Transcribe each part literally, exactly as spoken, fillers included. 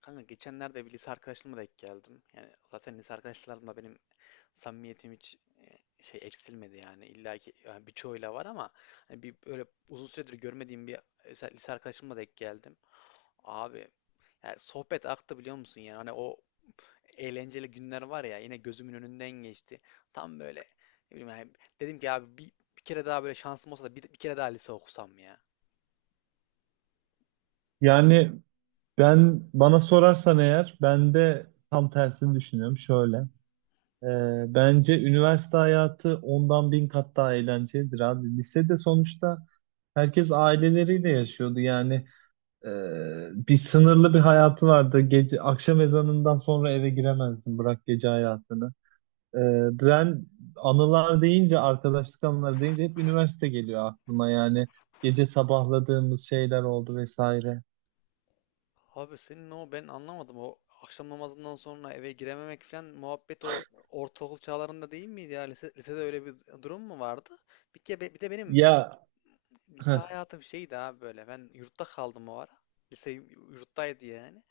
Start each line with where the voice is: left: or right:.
left: Kanka geçenlerde bir lise arkadaşımla denk geldim. Yani zaten lise arkadaşlarımla benim samimiyetim hiç e, şey eksilmedi yani. İlla ki yani birçoğuyla var ama hani bir böyle uzun süredir görmediğim bir lise lise arkadaşımla denk geldim. Abi yani sohbet aktı biliyor musun, yani hani o eğlenceli günler var ya, yine gözümün önünden geçti. Tam böyle ne bileyim yani dedim ki abi bir, bir kere daha böyle şansım olsa da bir, bir kere daha lise okusam ya.
right: Yani ben bana sorarsan eğer ben de tam tersini düşünüyorum. Şöyle. e, Bence üniversite hayatı ondan bin kat daha eğlencelidir abi. Lisede sonuçta herkes aileleriyle yaşıyordu. Yani e, Bir sınırlı bir hayatı vardı. Gece akşam ezanından sonra eve giremezdin. Bırak gece hayatını. E, Ben anılar deyince, arkadaşlık anıları deyince hep üniversite geliyor aklıma. Yani gece sabahladığımız şeyler oldu vesaire.
left: Abi senin o ben anlamadım, o akşam namazından sonra eve girememek falan muhabbet o ortaokul çağlarında değil miydi ya? Lise- lisede öyle bir durum mu vardı? Bir ke bir de benim
right: Ya,
left: lise
right: heh.
left: hayatım şeydi abi, böyle ben yurtta kaldım o ara. Lise yurttaydı yani.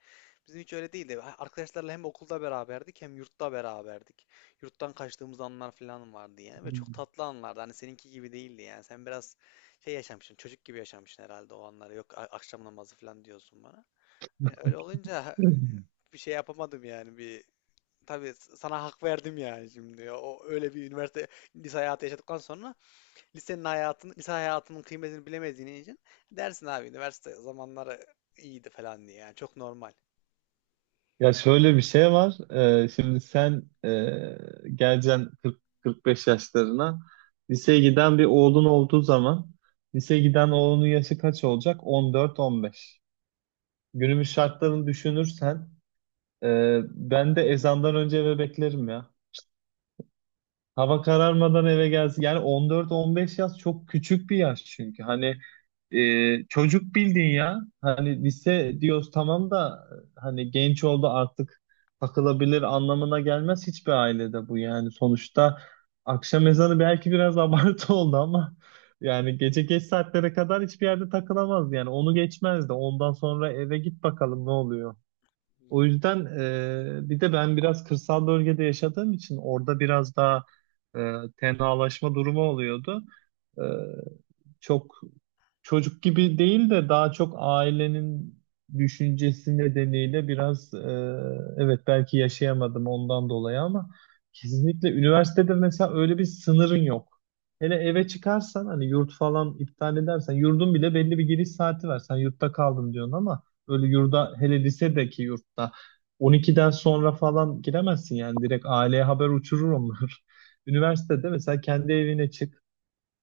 left: Bizim hiç öyle değildi. Arkadaşlarla hem okulda beraberdik hem yurtta beraberdik. Yurttan kaçtığımız anlar falan vardı yani, ve çok tatlı anlardı. Hani seninki gibi değildi yani. Sen biraz şey yaşamışsın, çocuk gibi yaşamışsın herhalde o anları. Yok, a- akşam namazı falan diyorsun bana. Ne, Öyle olunca bir şey yapamadım yani. Bir tabii sana hak verdim yani, şimdi o öyle bir üniversite lise hayatı yaşadıktan sonra lisenin hayatını, lise hayatının kıymetini bilemediğin için dersin abi üniversite zamanları iyiydi falan diye. Yani çok normal.
right: Ya şöyle bir şey var. Ee, şimdi sen e, geleceksin kırk kırk beş yaşlarına. Liseye giden bir oğlun olduğu zaman liseye giden oğlunun yaşı kaç olacak? on dört on beş. Günümüz şartlarını düşünürsen e, ben de ezandan önce eve beklerim ya. Hava kararmadan eve gelsin. Yani on dört on beş yaş çok küçük bir yaş çünkü. Hani e, çocuk bildin ya. Hani lise diyoruz tamam da hani genç oldu artık takılabilir anlamına gelmez hiçbir ailede bu yani. Sonuçta akşam ezanı belki biraz abartı oldu ama yani gece geç saatlere kadar hiçbir yerde takılamaz yani. Onu geçmezdi. Ondan sonra eve git bakalım ne oluyor. O yüzden e, bir de ben biraz kırsal bölgede yaşadığım için orada biraz daha e, tenalaşma durumu oluyordu. E, Çok çocuk gibi değil de daha çok ailenin düşüncesi nedeniyle biraz e, evet belki yaşayamadım ondan dolayı ama kesinlikle üniversitede mesela öyle bir sınırın yok. Hele eve çıkarsan hani yurt falan iptal edersen yurdun bile belli bir giriş saati var. Sen yurtta kaldım diyorsun ama öyle yurda hele lisedeki yurtta on ikiden sonra falan giremezsin yani direkt aileye haber uçurur onlar. Üniversitede mesela kendi evine çık,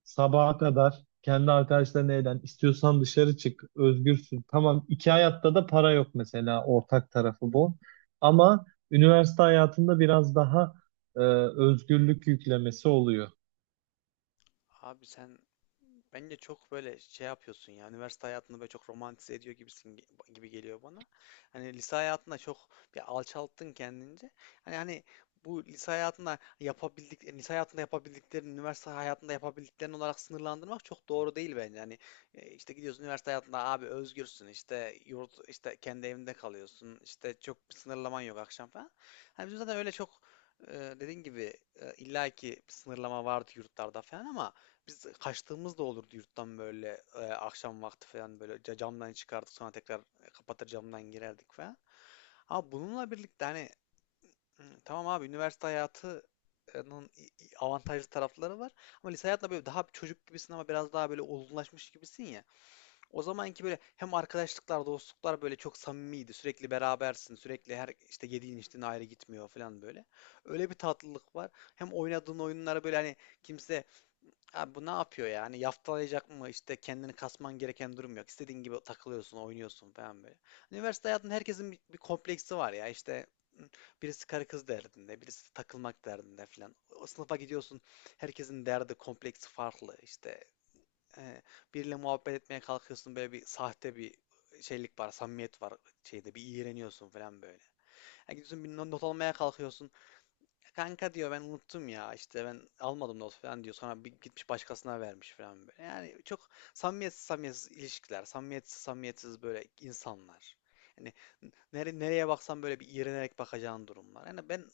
right: sabaha kadar kendi arkadaşlarına eğlen istiyorsan dışarı çık, özgürsün. Tamam, iki hayatta da para yok mesela, ortak tarafı bu. Ama üniversite hayatında biraz daha e, özgürlük yüklemesi oluyor.
left: Abi sen, bence çok böyle şey yapıyorsun ya, üniversite hayatını böyle çok romantize ediyor gibisin ge- gibi geliyor bana. Hani lise hayatında çok bir alçalttın kendince. Hani hani bu lise hayatında yapabildik lise hayatında yapabildiklerini üniversite hayatında yapabildiklerini olarak sınırlandırmak çok doğru değil bence. Hani e, işte gidiyorsun üniversite hayatında, abi özgürsün, işte yurt, işte kendi evinde kalıyorsun, işte çok bir sınırlaman yok akşam falan. Hani bizim zaten öyle çok e, dediğin gibi e, illaki bir sınırlama vardı yurtlarda falan, ama biz kaçtığımız da olurdu yurttan, böyle e, akşam vakti falan böyle ca- camdan çıkardık, sonra tekrar e, kapatır camdan girerdik falan. Ama bununla birlikte hani hı, tamam abi üniversite hayatının i- i- avantajlı tarafları var. Ama lise hayatında böyle daha bir çocuk gibisin, ama biraz daha böyle olgunlaşmış gibisin ya. O zamanki böyle hem arkadaşlıklar, dostluklar böyle çok samimiydi. Sürekli berabersin. Sürekli her işte yediğin içtiğin ayrı gitmiyor falan böyle. Öyle bir tatlılık var. Hem oynadığın oyunlara böyle hani kimse abi bu ne yapıyor ya, hani yaftalayacak mı, İşte kendini kasman gereken durum yok. İstediğin gibi takılıyorsun, oynuyorsun falan böyle. Hani üniversite hayatında herkesin bir, bir kompleksi var ya. İşte birisi karı kız derdinde, birisi takılmak derdinde falan. O sınıfa gidiyorsun, herkesin derdi, kompleksi farklı. İşte e, biriyle muhabbet etmeye kalkıyorsun, böyle bir sahte bir şeylik var, samimiyet var, şeyde bir iğreniyorsun falan böyle. Yani gidiyorsun bir not almaya kalkıyorsun. Kanka diyor ben unuttum ya, işte ben almadım not falan diyor. Sonra bir gitmiş başkasına vermiş falan böyle. Yani çok samimiyetsiz samimiyetsiz ilişkiler, samimiyetsiz samimiyetsiz böyle insanlar. Yani nere, nereye baksan böyle bir iğrenerek bakacağın durumlar. Yani ben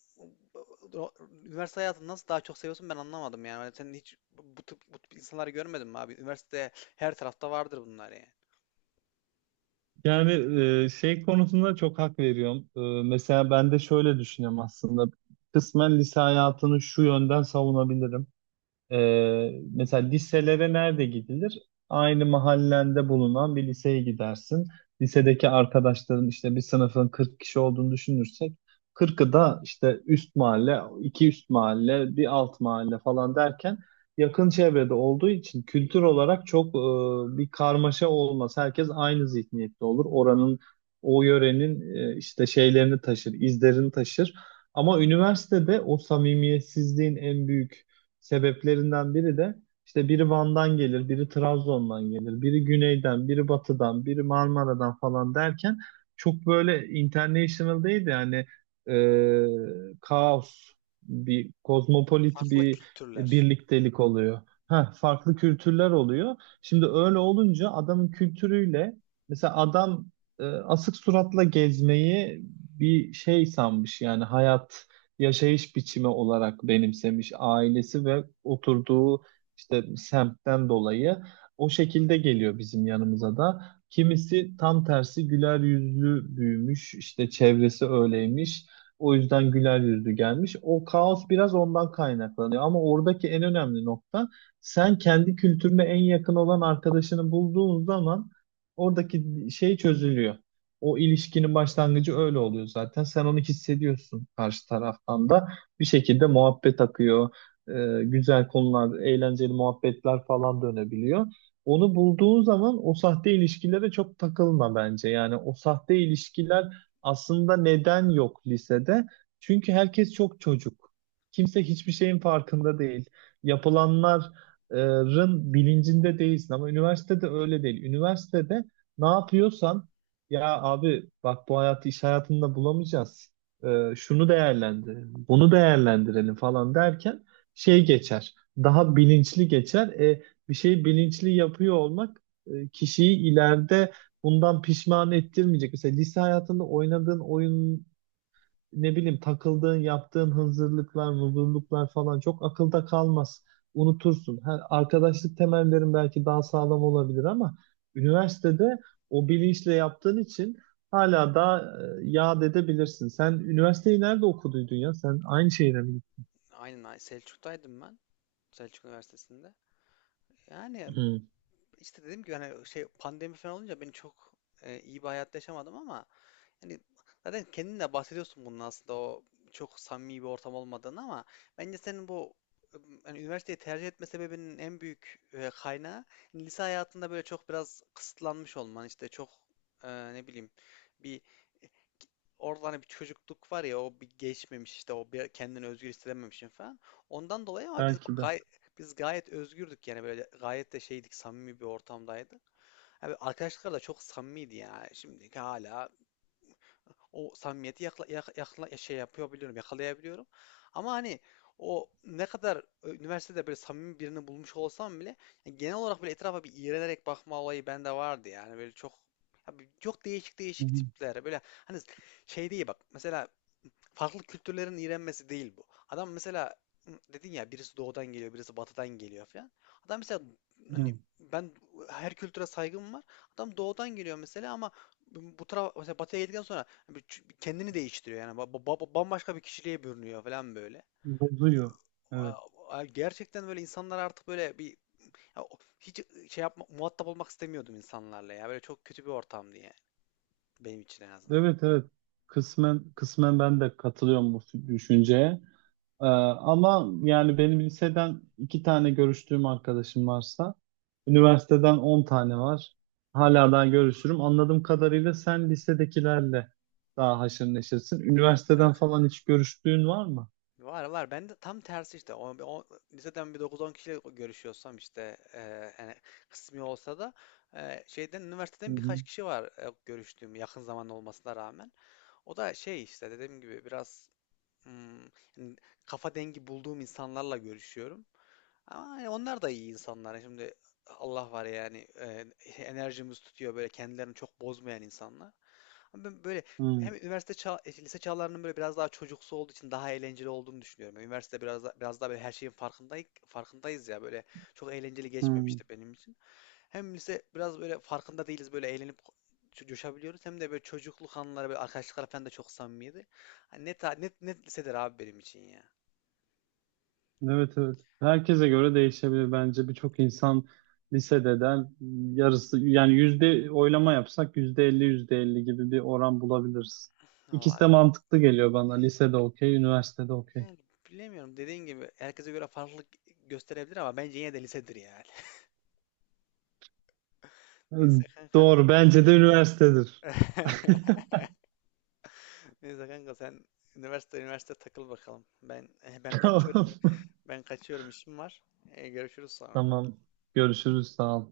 left: üniversite hayatını nasıl daha çok seviyorsun ben anlamadım yani. Hani sen hiç bu tip, bu tip insanları görmedin mi abi? Üniversitede her tarafta vardır bunlar yani.
right: Yani e, şey konusunda çok hak veriyorum. E, mesela ben de şöyle düşünüyorum aslında. Kısmen lise hayatını şu yönden savunabilirim. Ee, mesela liselere nerede gidilir? Aynı mahallende bulunan bir liseye gidersin. Lisedeki arkadaşların, işte bir sınıfın kırk kişi olduğunu düşünürsek, kırkı da işte üst mahalle, iki üst mahalle, bir alt mahalle falan derken yakın çevrede olduğu için kültür olarak çok e, bir karmaşa olmaz. Herkes aynı zihniyette olur. Oranın, o yörenin, e, işte şeylerini taşır, izlerini taşır. Ama üniversitede o samimiyetsizliğin en büyük sebeplerinden biri de işte biri Van'dan gelir, biri Trabzon'dan gelir, biri güneyden, biri batıdan, biri Marmara'dan falan derken çok böyle international değil de yani e, kaos, bir kozmopolit
left: Farklı
right: bir
left: kültürler.
right: birliktelik oluyor. Ha, farklı kültürler oluyor. Şimdi öyle olunca adamın kültürüyle, mesela adam e, asık suratla gezmeyi bir şey sanmış, yani hayat yaşayış biçimi olarak benimsemiş ailesi ve oturduğu işte semtten dolayı o şekilde geliyor bizim yanımıza da. Kimisi tam tersi güler yüzlü büyümüş, işte çevresi öyleymiş. O yüzden güler yüzlü gelmiş. O kaos biraz ondan kaynaklanıyor. Ama oradaki en önemli nokta, sen kendi kültürüne en yakın olan arkadaşını bulduğun zaman oradaki şey çözülüyor. O ilişkinin başlangıcı öyle oluyor zaten. Sen onu hissediyorsun karşı taraftan da. Bir şekilde muhabbet akıyor. Ee, güzel konular, eğlenceli muhabbetler falan dönebiliyor. Onu bulduğun zaman o sahte ilişkilere çok takılma bence. Yani o sahte ilişkiler aslında neden yok lisede? Çünkü herkes çok çocuk. Kimse hiçbir şeyin farkında değil. Yapılanların bilincinde değilsin ama üniversitede öyle değil. Üniversitede ne yapıyorsan ya abi bak, bu hayatı iş hayatında bulamayacağız. Ee, şunu değerlendirelim, bunu değerlendirelim falan derken şey geçer. Daha bilinçli geçer. E, bir şeyi bilinçli yapıyor olmak e, kişiyi ileride bundan pişman ettirmeyecek. Mesela lise hayatında oynadığın oyun, ne bileyim, takıldığın, yaptığın hazırlıklar vurdurluklar falan çok akılda kalmaz. Unutursun. Ha, arkadaşlık temellerin belki daha sağlam olabilir ama üniversitede o bilinçle yaptığın için hala daha e, yad edebilirsin. Sen üniversiteyi nerede okuduydun ya? Sen aynı şehire mi gittin?
left: Aynen aynen. Selçuk'taydım ben. Selçuk Üniversitesi'nde. Yani
right: Hı.
left: işte dediğim gibi hani şey, pandemi falan olunca ben çok e, iyi bir hayat yaşamadım ama yani zaten kendin de bahsediyorsun bunun aslında o çok samimi bir ortam olmadığını. Ama bence senin bu ım, hani üniversiteyi tercih etme sebebinin en büyük e, kaynağı lise hayatında böyle çok biraz kısıtlanmış olman, işte çok e, ne bileyim bir orada hani bir çocukluk var ya, o bir geçmemiş, işte o bir kendini özgür hissedememişsin falan. Ondan dolayı. Ama biz
right: Belki de.
left: gay biz gayet özgürdük yani, böyle gayet de şeydik, samimi bir ortamdaydı. Abi arkadaşlarla çok samimiydi yani, şimdi hala o samimiyeti yakla, yak- yakla- şey yapabiliyorum, yakalayabiliyorum. Ama hani o ne kadar e, üniversitede böyle samimi birini bulmuş olsam bile yani genel olarak böyle etrafa bir iğrenerek bakma olayı bende vardı yani, böyle çok abi çok değişik
right: Hı
left: değişik
right: hı.
left: tipler böyle hani şey değil, bak mesela farklı kültürlerin iğrenmesi değil bu. Adam mesela dedin ya, birisi doğudan geliyor, birisi batıdan geliyor falan. Adam mesela hani,
right: Hı.
left: ben her kültüre saygım var. Adam doğudan geliyor mesela, ama bu bu tarafa mesela batıya geldikten sonra kendini değiştiriyor yani, Ba- ba- bambaşka bir kişiliğe bürünüyor falan böyle.
right: Bozuyor. Evet.
left: a- Gerçekten böyle insanlar artık böyle bir ya o- hiç ıı, şey yapma, muhatap olmak istemiyordum insanlarla ya, böyle çok kötü bir ortamdı yani benim için en azından.
right: Evet, evet. Kısmen kısmen ben de katılıyorum bu düşünceye. Ee, ama yani benim liseden iki tane görüştüğüm arkadaşım varsa, üniversiteden on tane var. Hala daha görüşürüm. Anladığım kadarıyla sen lisedekilerle daha haşır neşirsin.
left: Evet,
right: Üniversiteden
left: evet.
right: falan hiç görüştüğün var mı?
left: Var var. Ben de tam tersi işte. O, o, liseden bir dokuz on kişiyle görüşüyorsam işte e, yani, kısmi olsa da e, şeyden
right: Hı
left: üniversiteden
right: hı.
left: birkaç kişi var e, görüştüğüm, yakın zaman olmasına rağmen. O da şey, işte dediğim gibi biraz hmm, yani kafa dengi bulduğum insanlarla görüşüyorum. Ama hani onlar da iyi insanlar. Şimdi Allah var yani, e, enerjimiz tutuyor, böyle kendilerini çok bozmayan insanlar. Ama ben böyle
right: Hı
left: hem üniversite çağ, e, lise çağlarının böyle biraz daha çocuksu olduğu için daha eğlenceli olduğunu düşünüyorum. Yani üniversite biraz daha, biraz daha böyle her şeyin farkındayız, farkındayız ya, böyle çok eğlenceli
right: hı.
left: geçmemişti benim için. Hem lise biraz böyle farkında değiliz, böyle eğlenip co- coşabiliyoruz, hem de böyle çocukluk anıları, böyle arkadaşlıklar falan da çok samimiydi. Hani net, ha- net, net lisedir abi benim için ya.
right: Evet, evet. Herkese göre değişebilir bence. Birçok insan lisededen yarısı, yani yüzde oylama yapsak yüzde elli yüzde elli gibi bir oran bulabiliriz. İkisi de
left: Vallahi
right: mantıklı geliyor bana. Lisede okey, üniversitede okey.
left: yani bilemiyorum, dediğin gibi herkese göre farklılık gösterebilir, ama bence yine de lisedir yani. Neyse kanka.
right: Doğru. Bence de üniversitedir.
left: Neyse kanka sen üniversite üniversite takıl bakalım. Ben ben
right: Tamam.
left: kaçıyorum. Ben kaçıyorum, işim var. E, görüşürüz sonra.
right: Tamam. Görüşürüz. Sağ ol.